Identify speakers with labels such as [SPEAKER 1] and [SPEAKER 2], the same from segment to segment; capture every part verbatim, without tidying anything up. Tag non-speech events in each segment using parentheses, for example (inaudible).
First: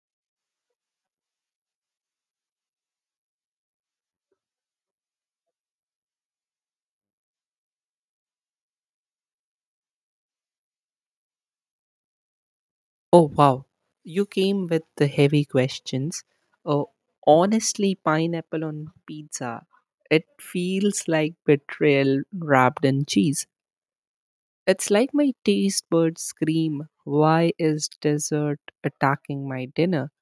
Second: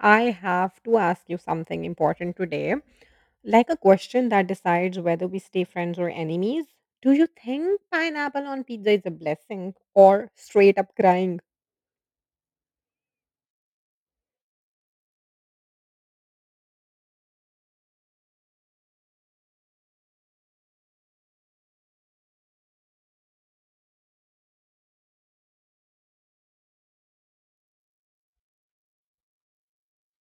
[SPEAKER 1] I have to ask you something important today, like a question that decides whether we stay friends or enemies. Do you think pineapple on pizza is a blessing or straight up crying?
[SPEAKER 2] Oh, wow. You came with the heavy questions. Oh, honestly, pineapple on pizza. It feels like betrayal wrapped in cheese. It's like my taste buds scream, "Why is dessert attacking my dinner?"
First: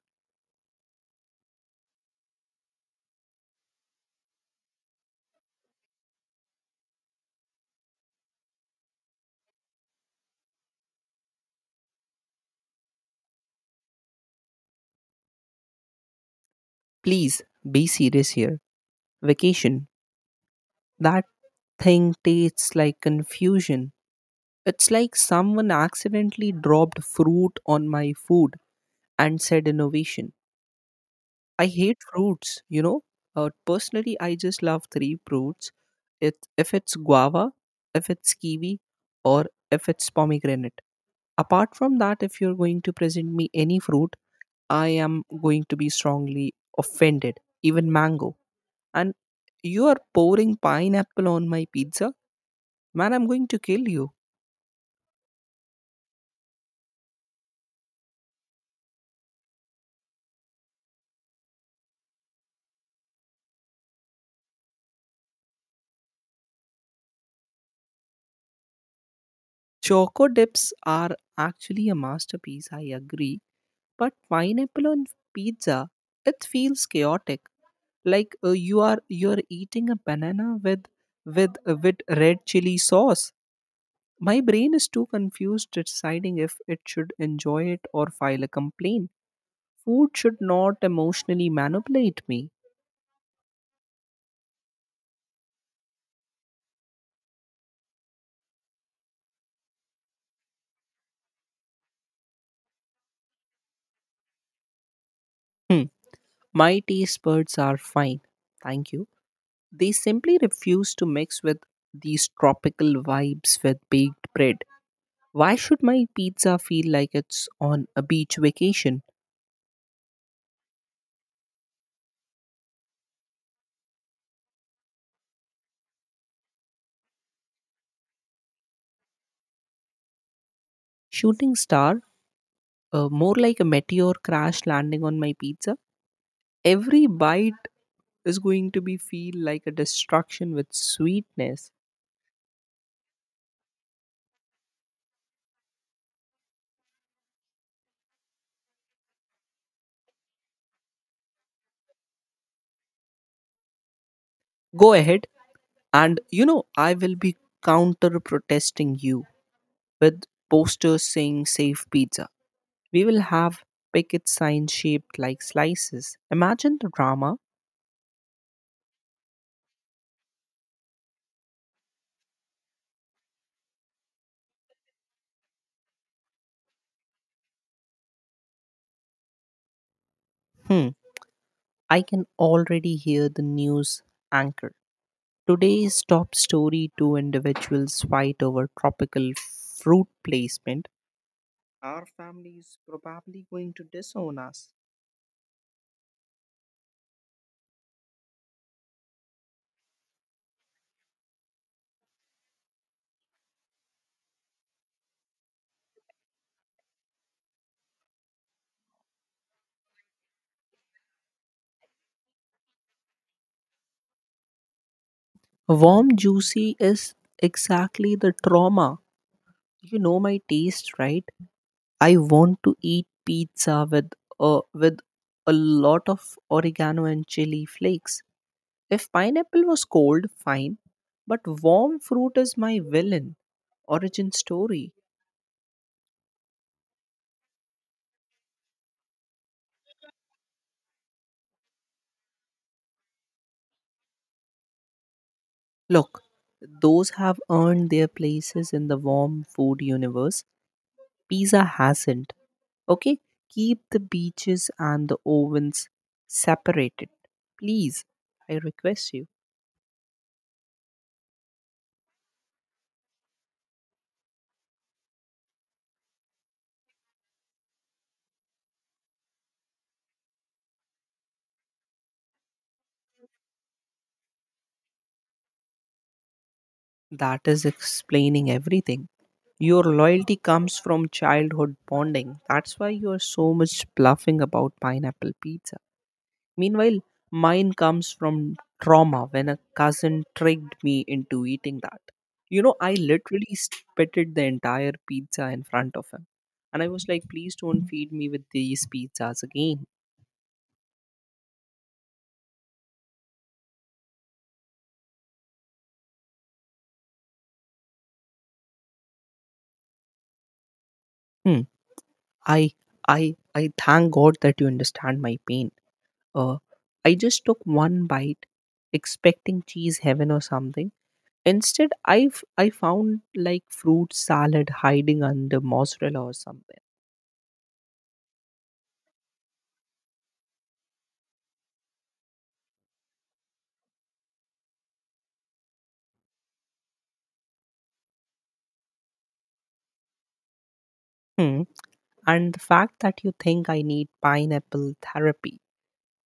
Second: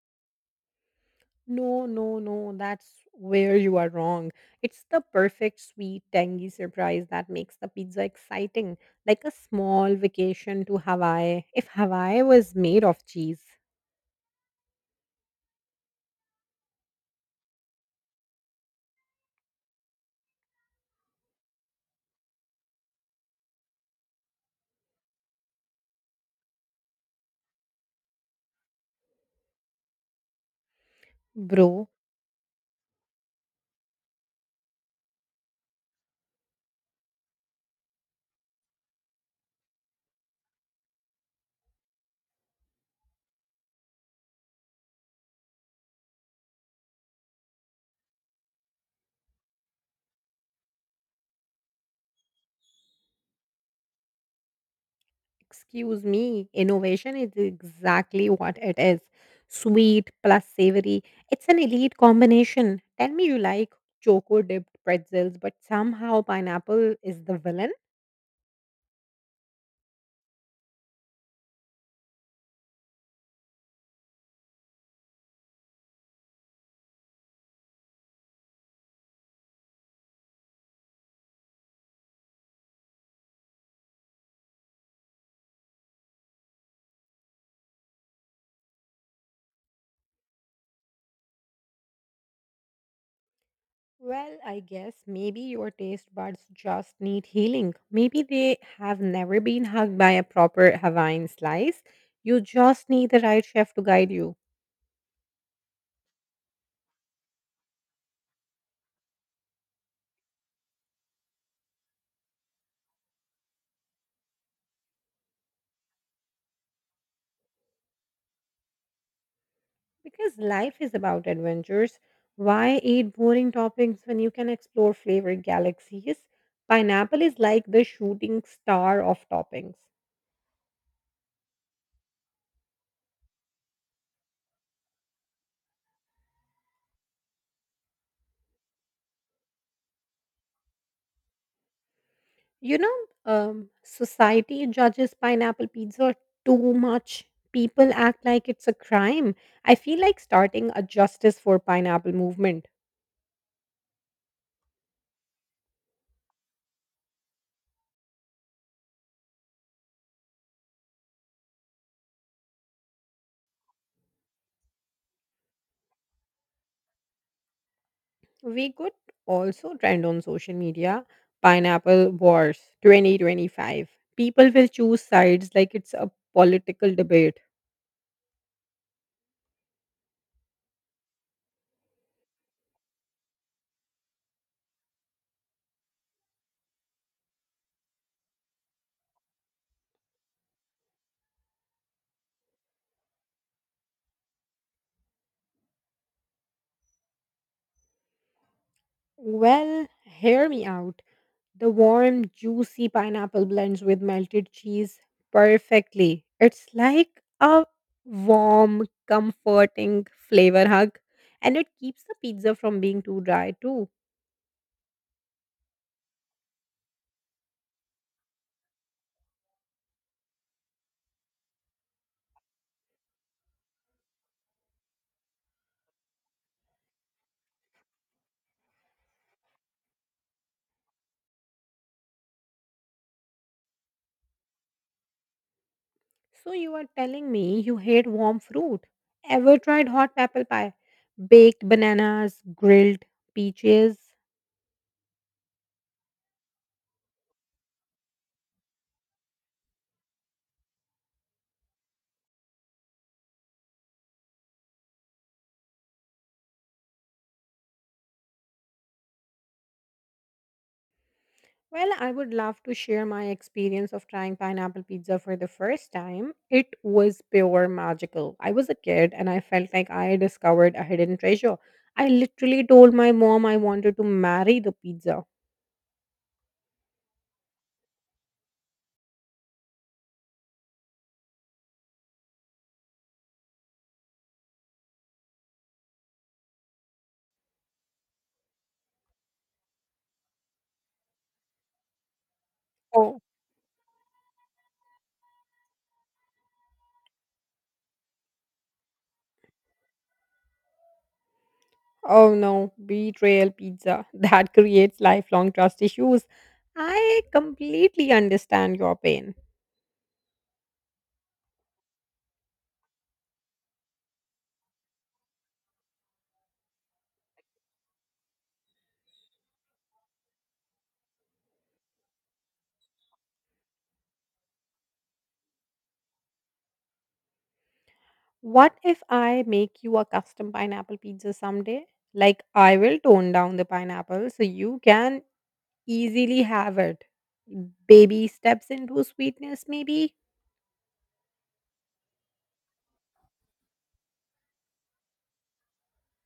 [SPEAKER 1] No, no, no, that's where you are wrong. It's the perfect, sweet, tangy surprise that makes the pizza exciting, like a small vacation to Hawaii, if Hawaii was made of cheese.
[SPEAKER 2] Please be serious here. Vacation. That thing tastes like confusion. It's like someone accidentally dropped fruit on my food and said innovation. I
[SPEAKER 1] Bro,
[SPEAKER 2] hate fruits, you know. Uh, personally, I just love three fruits. It, if it's guava, if it's kiwi, or if it's pomegranate. Apart from that, if you're going to present me any fruit, I am going to be strongly offended. Even mango. And you are pouring pineapple on my pizza? Man, I'm going to kill you.
[SPEAKER 1] excuse me, innovation is exactly what it is, sweet plus savory. It's an elite combination. Tell me you like choco dipped pretzels, but somehow pineapple is the villain?
[SPEAKER 2] Choco dips are actually a masterpiece, I agree. But pineapple on pizza, it feels chaotic like uh, you are you are eating a banana with with uh, with red chili sauce. My brain is too confused deciding if it should enjoy it or file a complaint. Food should not emotionally manipulate me.
[SPEAKER 1] Well, I guess maybe your taste buds just need healing. Maybe they have never been hugged by a proper Hawaiian slice. You just need the right chef to guide you.
[SPEAKER 2] Hmm. My taste buds are fine, thank you. They simply refuse to mix with these tropical vibes with baked bread. Why should my pizza feel like it's on a beach vacation?
[SPEAKER 1] Because life is about adventures. Why eat boring toppings when you can explore flavored galaxies? Pineapple is like the shooting star of toppings.
[SPEAKER 2] Shooting star? Uh, more like a meteor crash landing on my pizza. Every bite is going to be feel like a destruction with sweetness.
[SPEAKER 1] You know, um, Society judges pineapple pizza too much. People act like it's a crime. I feel like starting a justice for pineapple movement.
[SPEAKER 2] Go ahead, and you know I will be counter protesting you with posters saying "Safe Pizza." We will have picket signs shaped like slices. Imagine the drama.
[SPEAKER 1] We could also trend on social media pineapple wars twenty twenty-five. People will choose sides like it's a political debate.
[SPEAKER 2] Hmm. I can already hear the news anchor. Today's top story: two individuals fight over tropical fruit placement. Our family is probably going to disown us.
[SPEAKER 1] Well, hear me out. The warm, juicy pineapple blends with melted cheese perfectly. It's like a warm, comforting flavor hug, and it keeps the pizza from being too dry, too.
[SPEAKER 2] Warm juicy is exactly the trauma. You know my taste, right? I want to eat pizza with uh, with a lot of oregano and chili flakes. If pineapple was cold, fine, but warm fruit is my villain origin story.
[SPEAKER 1] So, you are telling me you hate warm fruit? Ever tried hot apple pie? Baked bananas, grilled peaches?
[SPEAKER 2] Look, those have earned their places in the warm food universe. Pizza hasn't. Okay, keep the beaches and the ovens separated. Please, I request you.
[SPEAKER 1] Well, I would love to share my experience of trying pineapple pizza for the first time. It was pure magical. I was a kid and I felt like I discovered a hidden treasure. I literally told my mom I wanted to marry the pizza.
[SPEAKER 2] That is explaining everything. Your loyalty comes from childhood bonding. That's why you are so much bluffing about pineapple pizza. Meanwhile, mine comes from trauma when a cousin tricked me into eating that. You know, I
[SPEAKER 1] Oh,
[SPEAKER 2] literally spitted the entire pizza in front of him. And I was like, please don't feed me with these pizzas again.
[SPEAKER 1] oh no, betrayal pizza. (laughs) That creates lifelong trust issues. I completely understand your pain.
[SPEAKER 2] Hmm. I I I thank God that you understand my pain. Uh, I just took one bite, expecting cheese heaven or something. Instead, I f- I found like fruit salad hiding under mozzarella or something.
[SPEAKER 1] What if I make you a custom pineapple pizza someday? Like, I will tone down the pineapple so you can easily have it. Baby steps into sweetness, maybe?
[SPEAKER 2] Hmm. And the fact that you think I need pineapple therapy,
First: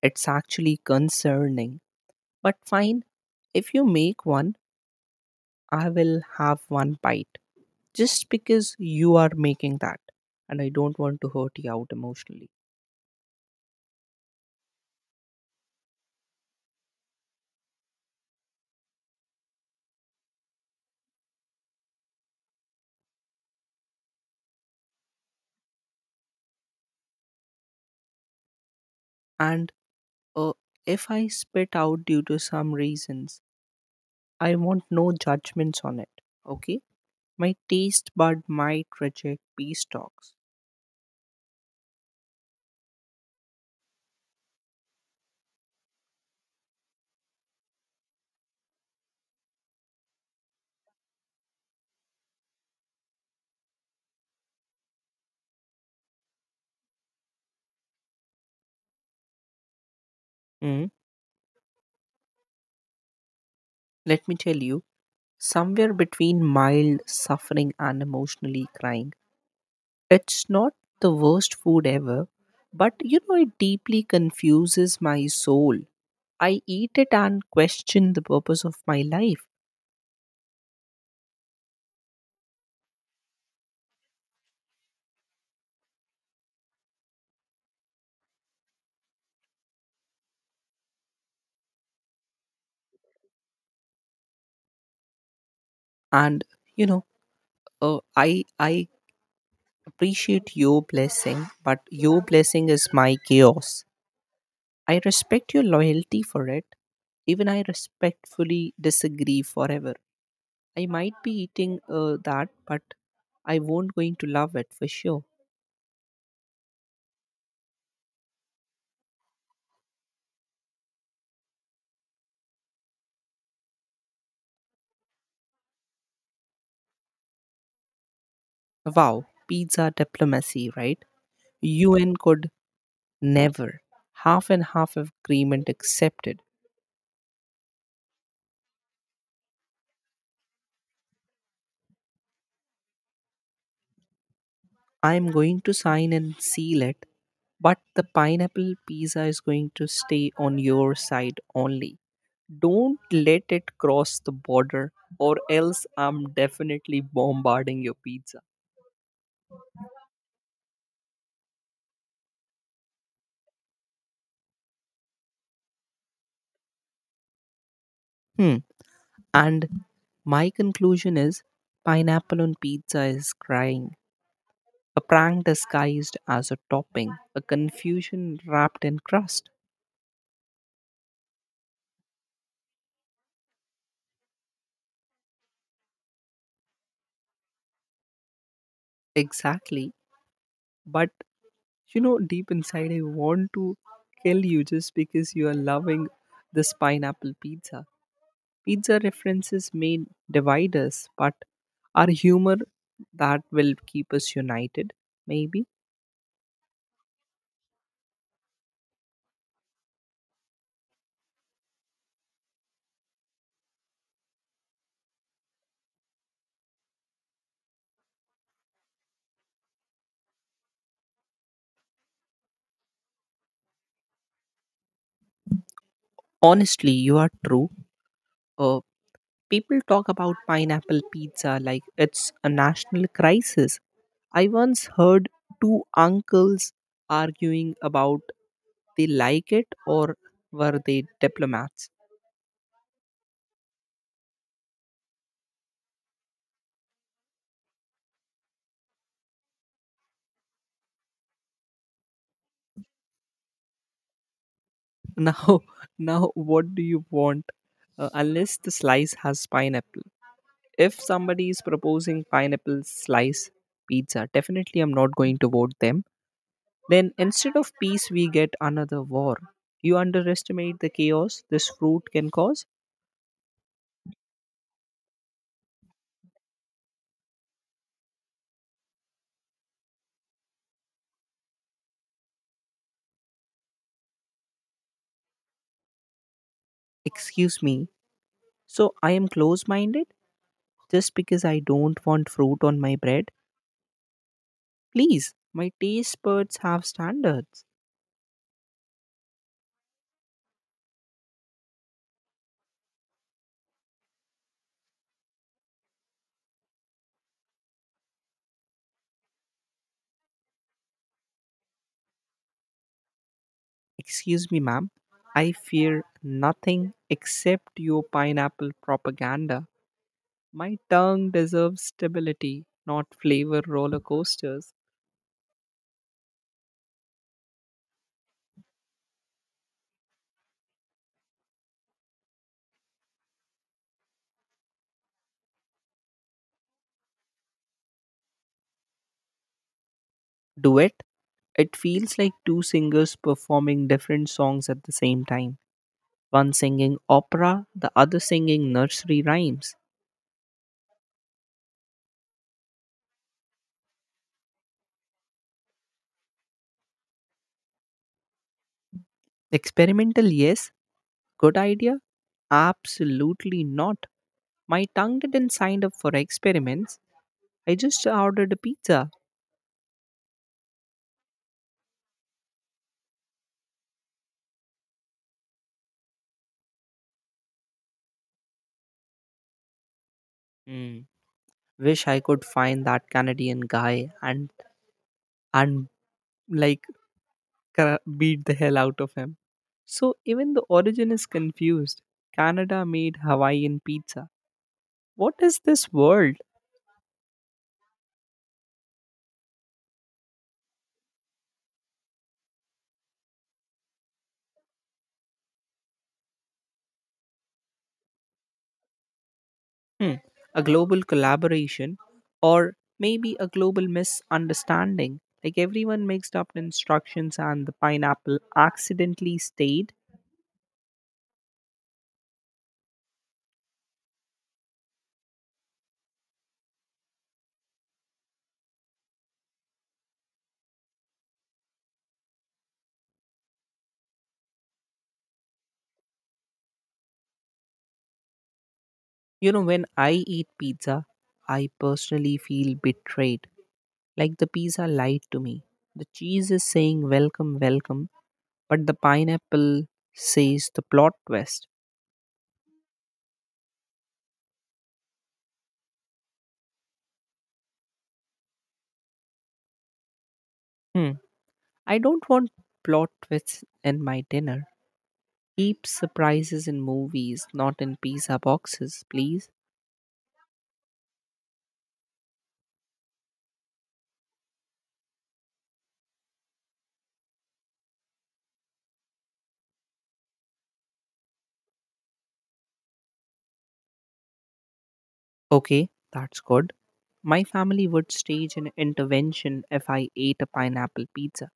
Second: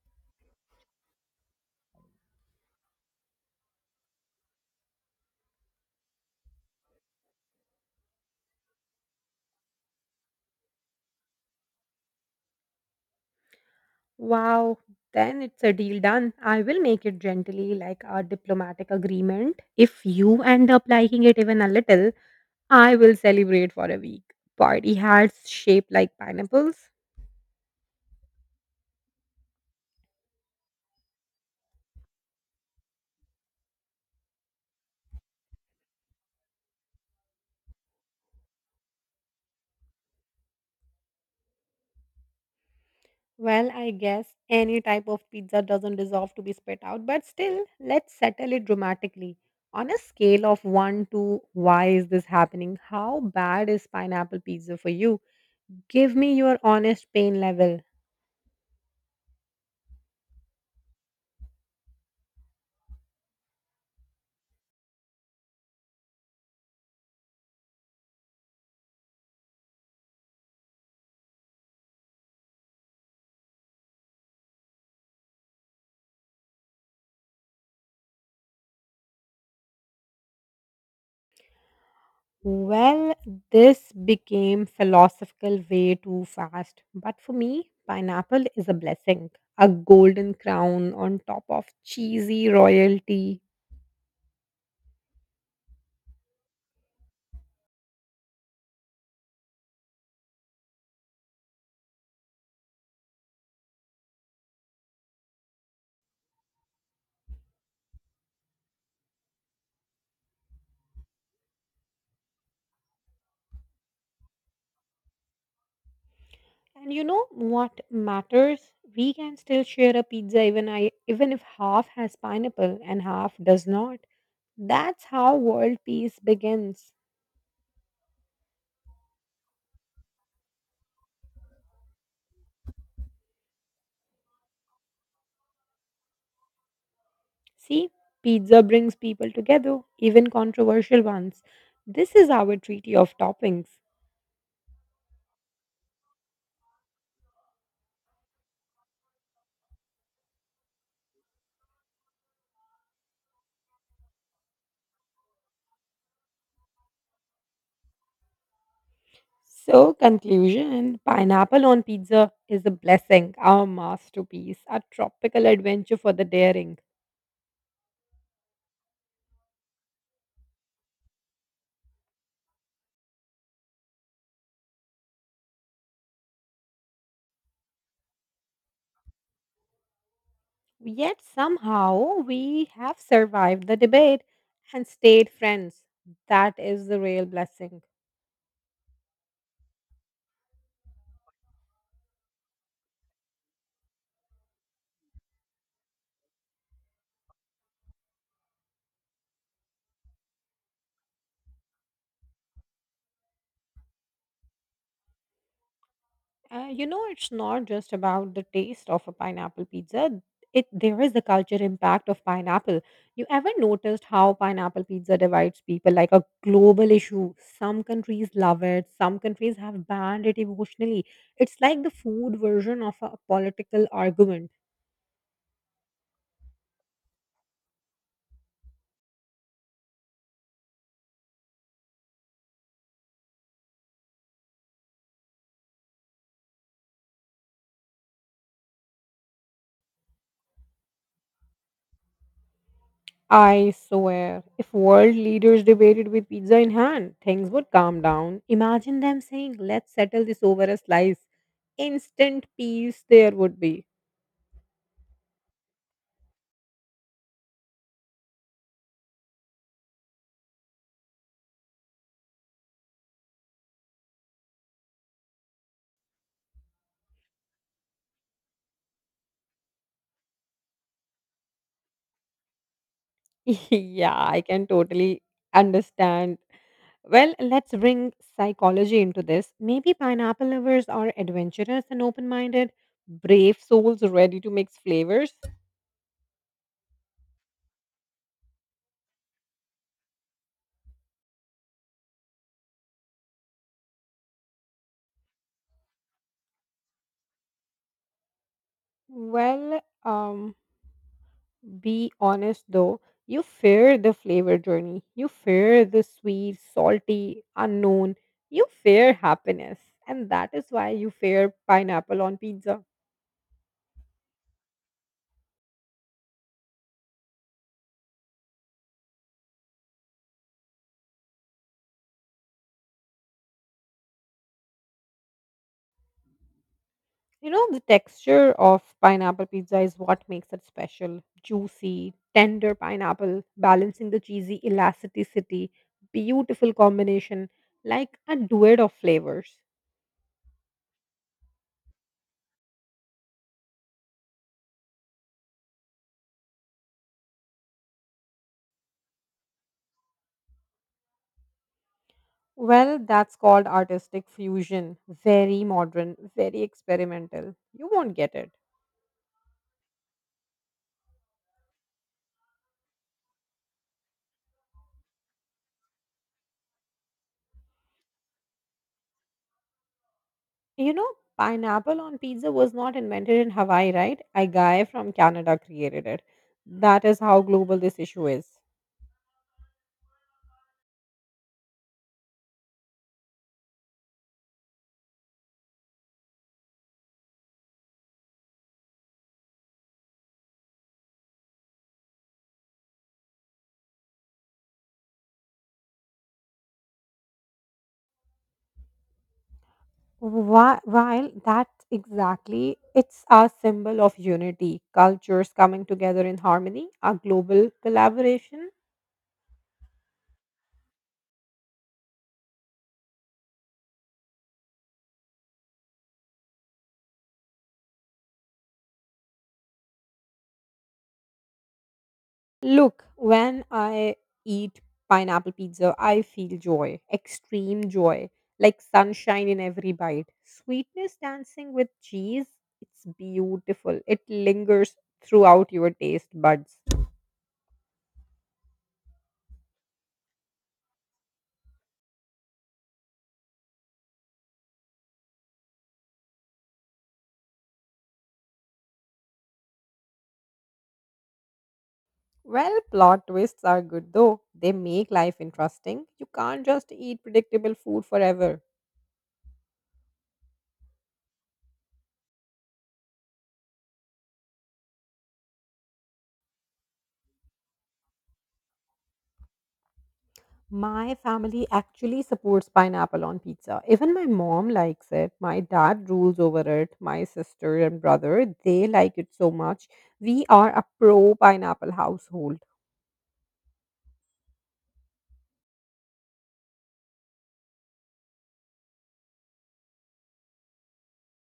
[SPEAKER 2] it's actually concerning. But fine, if you make one, I will have one bite. Just because you are making that, and I don't want to hurt you out emotionally.
[SPEAKER 1] Wow, then it's a deal done. I will make it gently, like a diplomatic agreement. If you end up liking it even a little, I will celebrate for a week. Party hats shaped like pineapples.
[SPEAKER 2] And Uh, if I spit out due to some reasons, I want no judgments on it. Okay? My taste bud might reject peace talks.
[SPEAKER 1] Well, I guess any type of pizza doesn't deserve to be spit out, but still, let's settle it dramatically. On a scale of one to why is this happening? How bad is pineapple pizza for you? Give me your honest pain level.
[SPEAKER 2] Mm. Let me tell you, somewhere between mild suffering and emotionally crying, it's not the worst food ever, but you know, it deeply confuses my soul. I eat it and question the purpose of my life.
[SPEAKER 1] Well, this became philosophical way too fast, but for me, pineapple is a blessing, a golden crown on top of cheesy royalty.
[SPEAKER 2] And you know, uh, I I appreciate your blessing, but your blessing is my chaos. I respect your loyalty for it. Even I respectfully disagree forever. I might be eating uh, that, but I won't going to love it for sure.
[SPEAKER 1] And you know what matters? We can still share a pizza even I even if half has pineapple and half does not. That's how world peace begins.
[SPEAKER 2] Wow, pizza diplomacy, right? U N could never. Half and half agreement accepted.
[SPEAKER 1] See, pizza brings people together, even controversial ones. This is our treaty of toppings.
[SPEAKER 2] I'm going to sign and seal it, but the pineapple pizza is going to stay on your side only. Don't let it cross the border, or else I'm definitely bombarding your pizza.
[SPEAKER 1] So, conclusion pineapple on pizza is a blessing, our masterpiece, a tropical adventure for the daring.
[SPEAKER 2] Hmm. And my conclusion is pineapple on pizza is crying. A prank disguised as a topping, a confusion wrapped in crust.
[SPEAKER 1] Yet somehow we have survived the debate and stayed friends. That is the real blessing.
[SPEAKER 2] Exactly. But you know, deep inside, I want to kill you just because you are loving this pineapple pizza. Pizza references may divide us, but our humor, that will keep us united, maybe.
[SPEAKER 1] Uh, you know, it's not just about the taste of a pineapple pizza. It there is the culture impact of pineapple. You ever noticed how pineapple pizza divides people like a global issue? Some countries love it. Some countries have banned it emotionally. It's like the food version of a political argument.
[SPEAKER 2] Honestly, you are true. Uh, People talk about pineapple pizza like it's a national crisis. I once heard two uncles arguing about they like it or were they diplomats.
[SPEAKER 1] I swear, if world leaders debated with pizza in hand, things would calm down. Imagine them saying, let's settle this over a slice. Instant peace there would be.
[SPEAKER 2] (laughs) now Now what do you want? Uh, unless the slice has pineapple. If somebody is proposing pineapple slice pizza, definitely I'm not going to vote them. Then instead of peace, we get another war. You underestimate the chaos this fruit can cause?
[SPEAKER 1] (laughs) Yeah, I can totally understand. Well, let's bring psychology into this. Maybe pineapple lovers are adventurous and open minded, brave souls ready to mix flavors.
[SPEAKER 2] Excuse me. So I am close minded just because I don't want fruit on my bread? Please, my taste buds have standards.
[SPEAKER 1] Well, um, be honest though, you fear the flavor journey. You fear the sweet, salty, unknown. You fear happiness. And that is why you fear pineapple on pizza.
[SPEAKER 2] Excuse me, ma'am. I fear nothing except your pineapple propaganda. My tongue deserves stability, not flavor roller coasters.
[SPEAKER 1] You know, the texture of pineapple pizza is what makes it special. Juicy, tender pineapple, balancing the cheesy elasticity. Beautiful combination, like a duet of flavors.
[SPEAKER 2] Duet? It feels like two singers performing different songs at the same time. One singing opera, the other singing nursery rhymes.
[SPEAKER 1] Well, that's called artistic fusion. Very modern, very experimental. You won't get it.
[SPEAKER 2] Experimental, yes. Good idea? Absolutely not. My tongue didn't sign up for experiments. I just ordered a pizza.
[SPEAKER 1] You know, pineapple on pizza was not invented in Hawaii, right? A guy from Canada created it. That is how global this issue is.
[SPEAKER 2] Hmm. Wish I could find that Canadian guy and and like cra- beat the hell out of him. So even the origin is confused. Canada made Hawaiian pizza. What is this world?
[SPEAKER 1] Whi- While that exactly, it's a symbol of unity, cultures coming together in harmony, a global collaboration.
[SPEAKER 2] Hmm, a global collaboration or maybe a global misunderstanding like everyone mixed up instructions and the pineapple accidentally stayed.
[SPEAKER 1] Look, when I eat pineapple pizza, I feel joy, extreme joy, like sunshine in every bite. Sweetness dancing with cheese, it's beautiful. It lingers throughout your taste buds.
[SPEAKER 2] You know when I eat pizza, I personally feel betrayed. Like the pizza lied to me. The cheese is saying welcome, welcome, but the pineapple says the plot twist.
[SPEAKER 1] Well, plot twists are good though. They make life interesting. You can't just eat predictable food forever.
[SPEAKER 2] Hmm. I don't want plot twists in my dinner. Keep surprises in movies, not in pizza boxes, please.
[SPEAKER 1] My family actually supports pineapple on pizza. Even my mom likes it. My dad rules over it. My sister and brother, they like it so much. We are a pro pineapple household.
[SPEAKER 2] Okay, that's good. My family would stage an intervention if I ate a pineapple pizza.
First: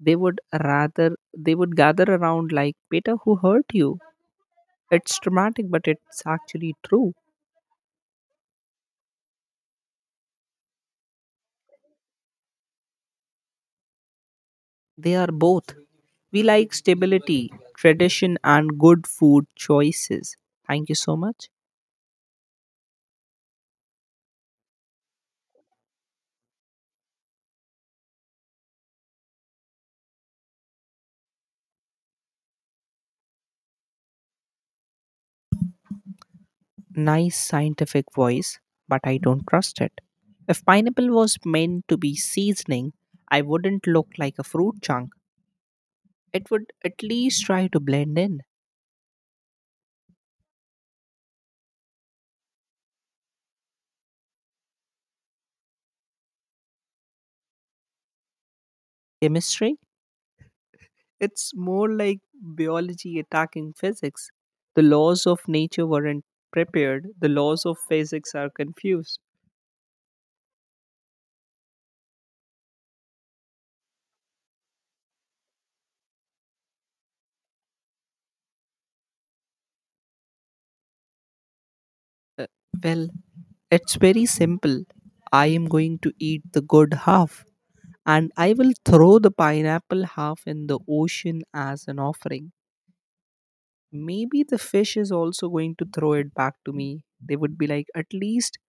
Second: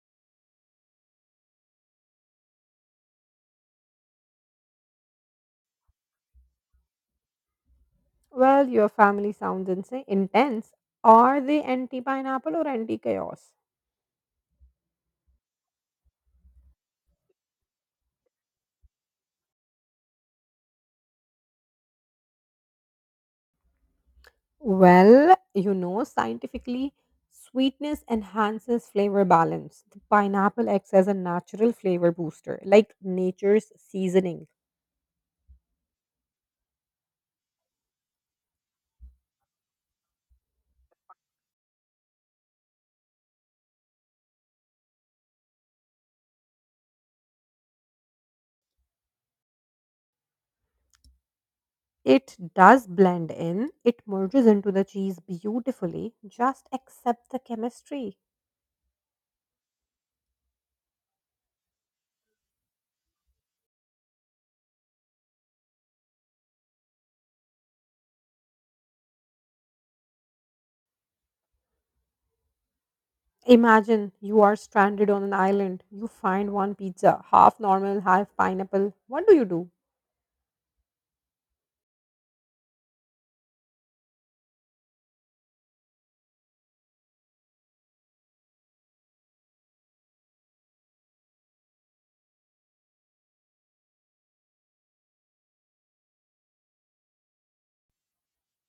[SPEAKER 2] They would rather they would gather around like, "Peter, who hurt you?" It's dramatic, but it's actually true.
[SPEAKER 1] Well, your family sounds insane, intense. Are they anti pineapple or anti chaos?
[SPEAKER 2] They are both. We like stability, tradition, and good food choices. Thank you so much.
[SPEAKER 1] Well, you know, scientifically, sweetness enhances flavor balance. The pineapple acts as a natural flavor booster, like nature's seasoning.
[SPEAKER 2] Nice scientific voice, but I don't trust it. If pineapple was meant to be seasoning, I wouldn't look like a fruit chunk. It would at least try to blend in.
[SPEAKER 1] It does blend in. It merges into the cheese beautifully. Just accept the chemistry.
[SPEAKER 2] Chemistry? It's more like biology attacking physics. The laws of nature weren't prepared, the laws of physics are confused.
[SPEAKER 1] Imagine you are stranded on an island. You find one pizza, half normal, half pineapple. What do you do?
[SPEAKER 2] Uh, well, it's very simple. I am going to eat the good half and I will throw the pineapple half in the ocean as an offering. Maybe the fish is also going to throw it back to me. They would be like, at least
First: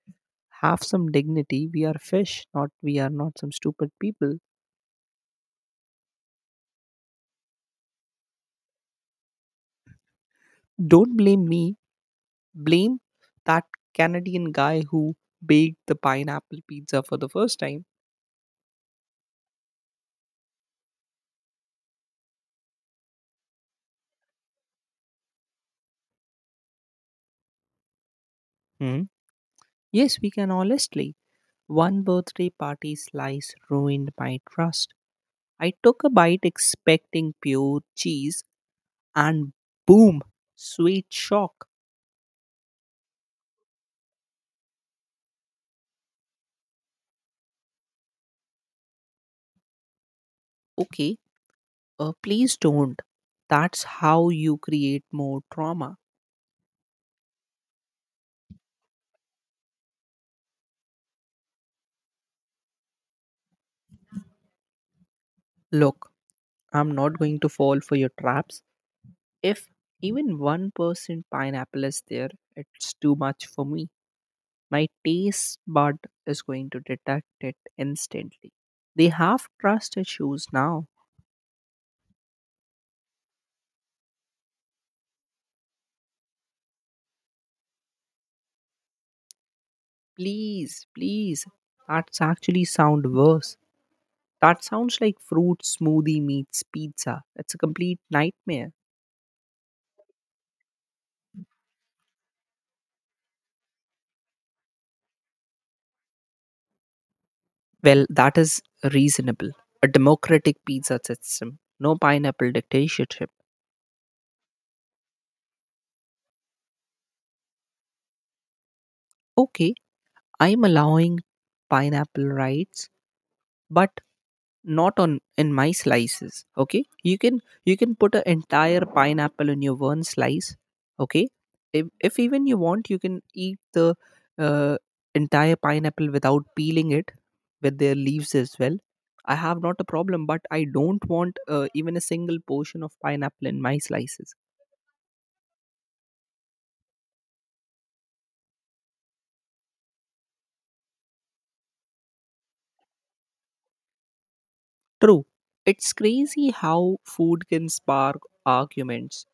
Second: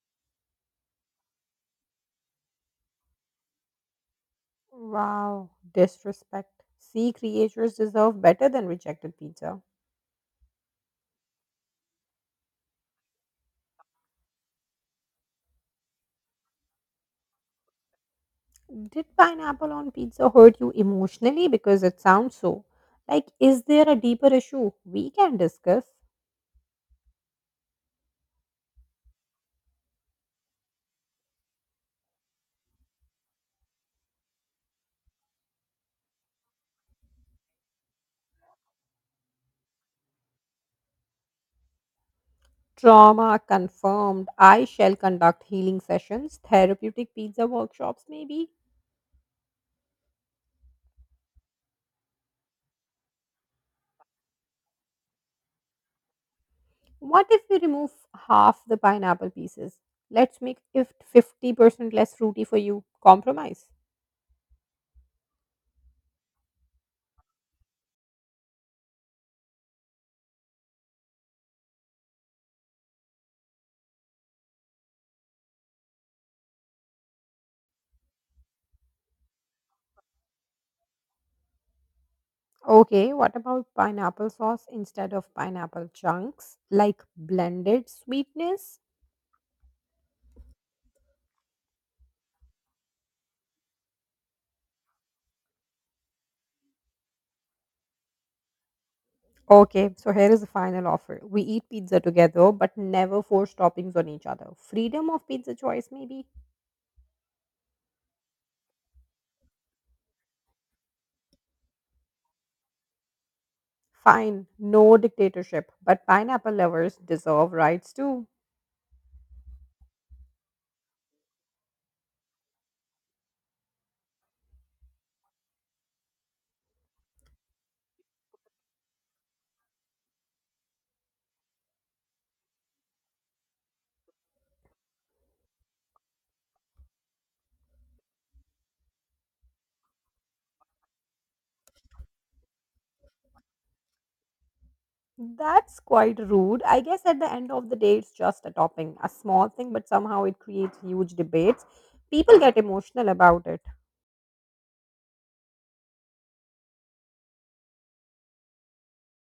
[SPEAKER 2] have some dignity. We are fish, not we are not some stupid people.
[SPEAKER 1] Wow, disrespect. Sea creatures deserve better than rejected pizza.
[SPEAKER 2] Don't blame me. Blame that Canadian guy who baked the pineapple pizza for the first time.
[SPEAKER 1] Did pineapple on pizza hurt you emotionally? Because it sounds so. Like, is there a deeper issue we can discuss?
[SPEAKER 2] Hmm? Yes, we can honestly. One birthday party slice ruined my trust. I took a bite expecting pure cheese and boom, sweet shock.
[SPEAKER 1] Trauma confirmed. I shall conduct healing sessions, therapeutic pizza workshops, maybe.
[SPEAKER 2] Okay, uh, please don't. That's how you create more trauma.
[SPEAKER 1] What if we remove half the pineapple pieces? Let's make it fifty percent less fruity for you. Compromise.
[SPEAKER 2] Look, I'm not going to fall for your traps. If even one percent pineapple is there, it's too much for me. My taste bud is going to detect it instantly. They have trust issues now.
[SPEAKER 1] Okay, what about pineapple sauce instead of pineapple chunks? Like blended sweetness?
[SPEAKER 2] Please, please. That's actually sound worse. That sounds like fruit smoothie meets pizza. It's a complete nightmare.
[SPEAKER 1] Okay, so here is the final offer. We eat pizza together, but never force toppings on each other. Freedom of pizza choice, maybe.
[SPEAKER 2] Well, that is reasonable. A democratic pizza system, no pineapple dictatorship.
[SPEAKER 1] Fine, no dictatorship, but pineapple lovers deserve rights too.
[SPEAKER 2] Okay, I'm allowing pineapple rights, but not on in my slices. Okay, you can you can put an entire pineapple in your one slice. Okay, if, if even you want, you can eat the uh, entire pineapple without peeling it, with their leaves as well. I have not a problem, but I don't want uh, even a single portion of pineapple in my slices.
[SPEAKER 1] That's quite rude. I guess at the end of the day, it's just a topping, a small thing, but somehow it creates huge debates. People get emotional about it.
[SPEAKER 2] True, it's crazy how food can spark arguments,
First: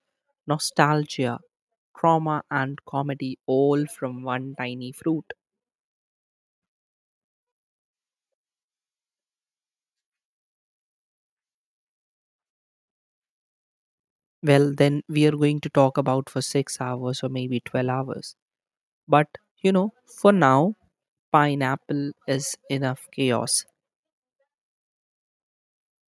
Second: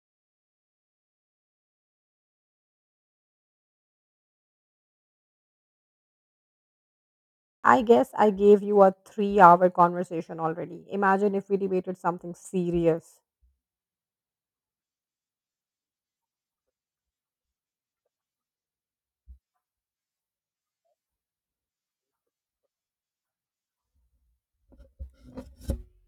[SPEAKER 2] nostalgia, trauma and comedy all from one tiny fruit.
[SPEAKER 1] I guess I gave you a three hour conversation already. Imagine if we debated something serious.
[SPEAKER 2] Well, then we are going to talk about for six hours or maybe twelve hours. But, you know, for now, pineapple is enough chaos.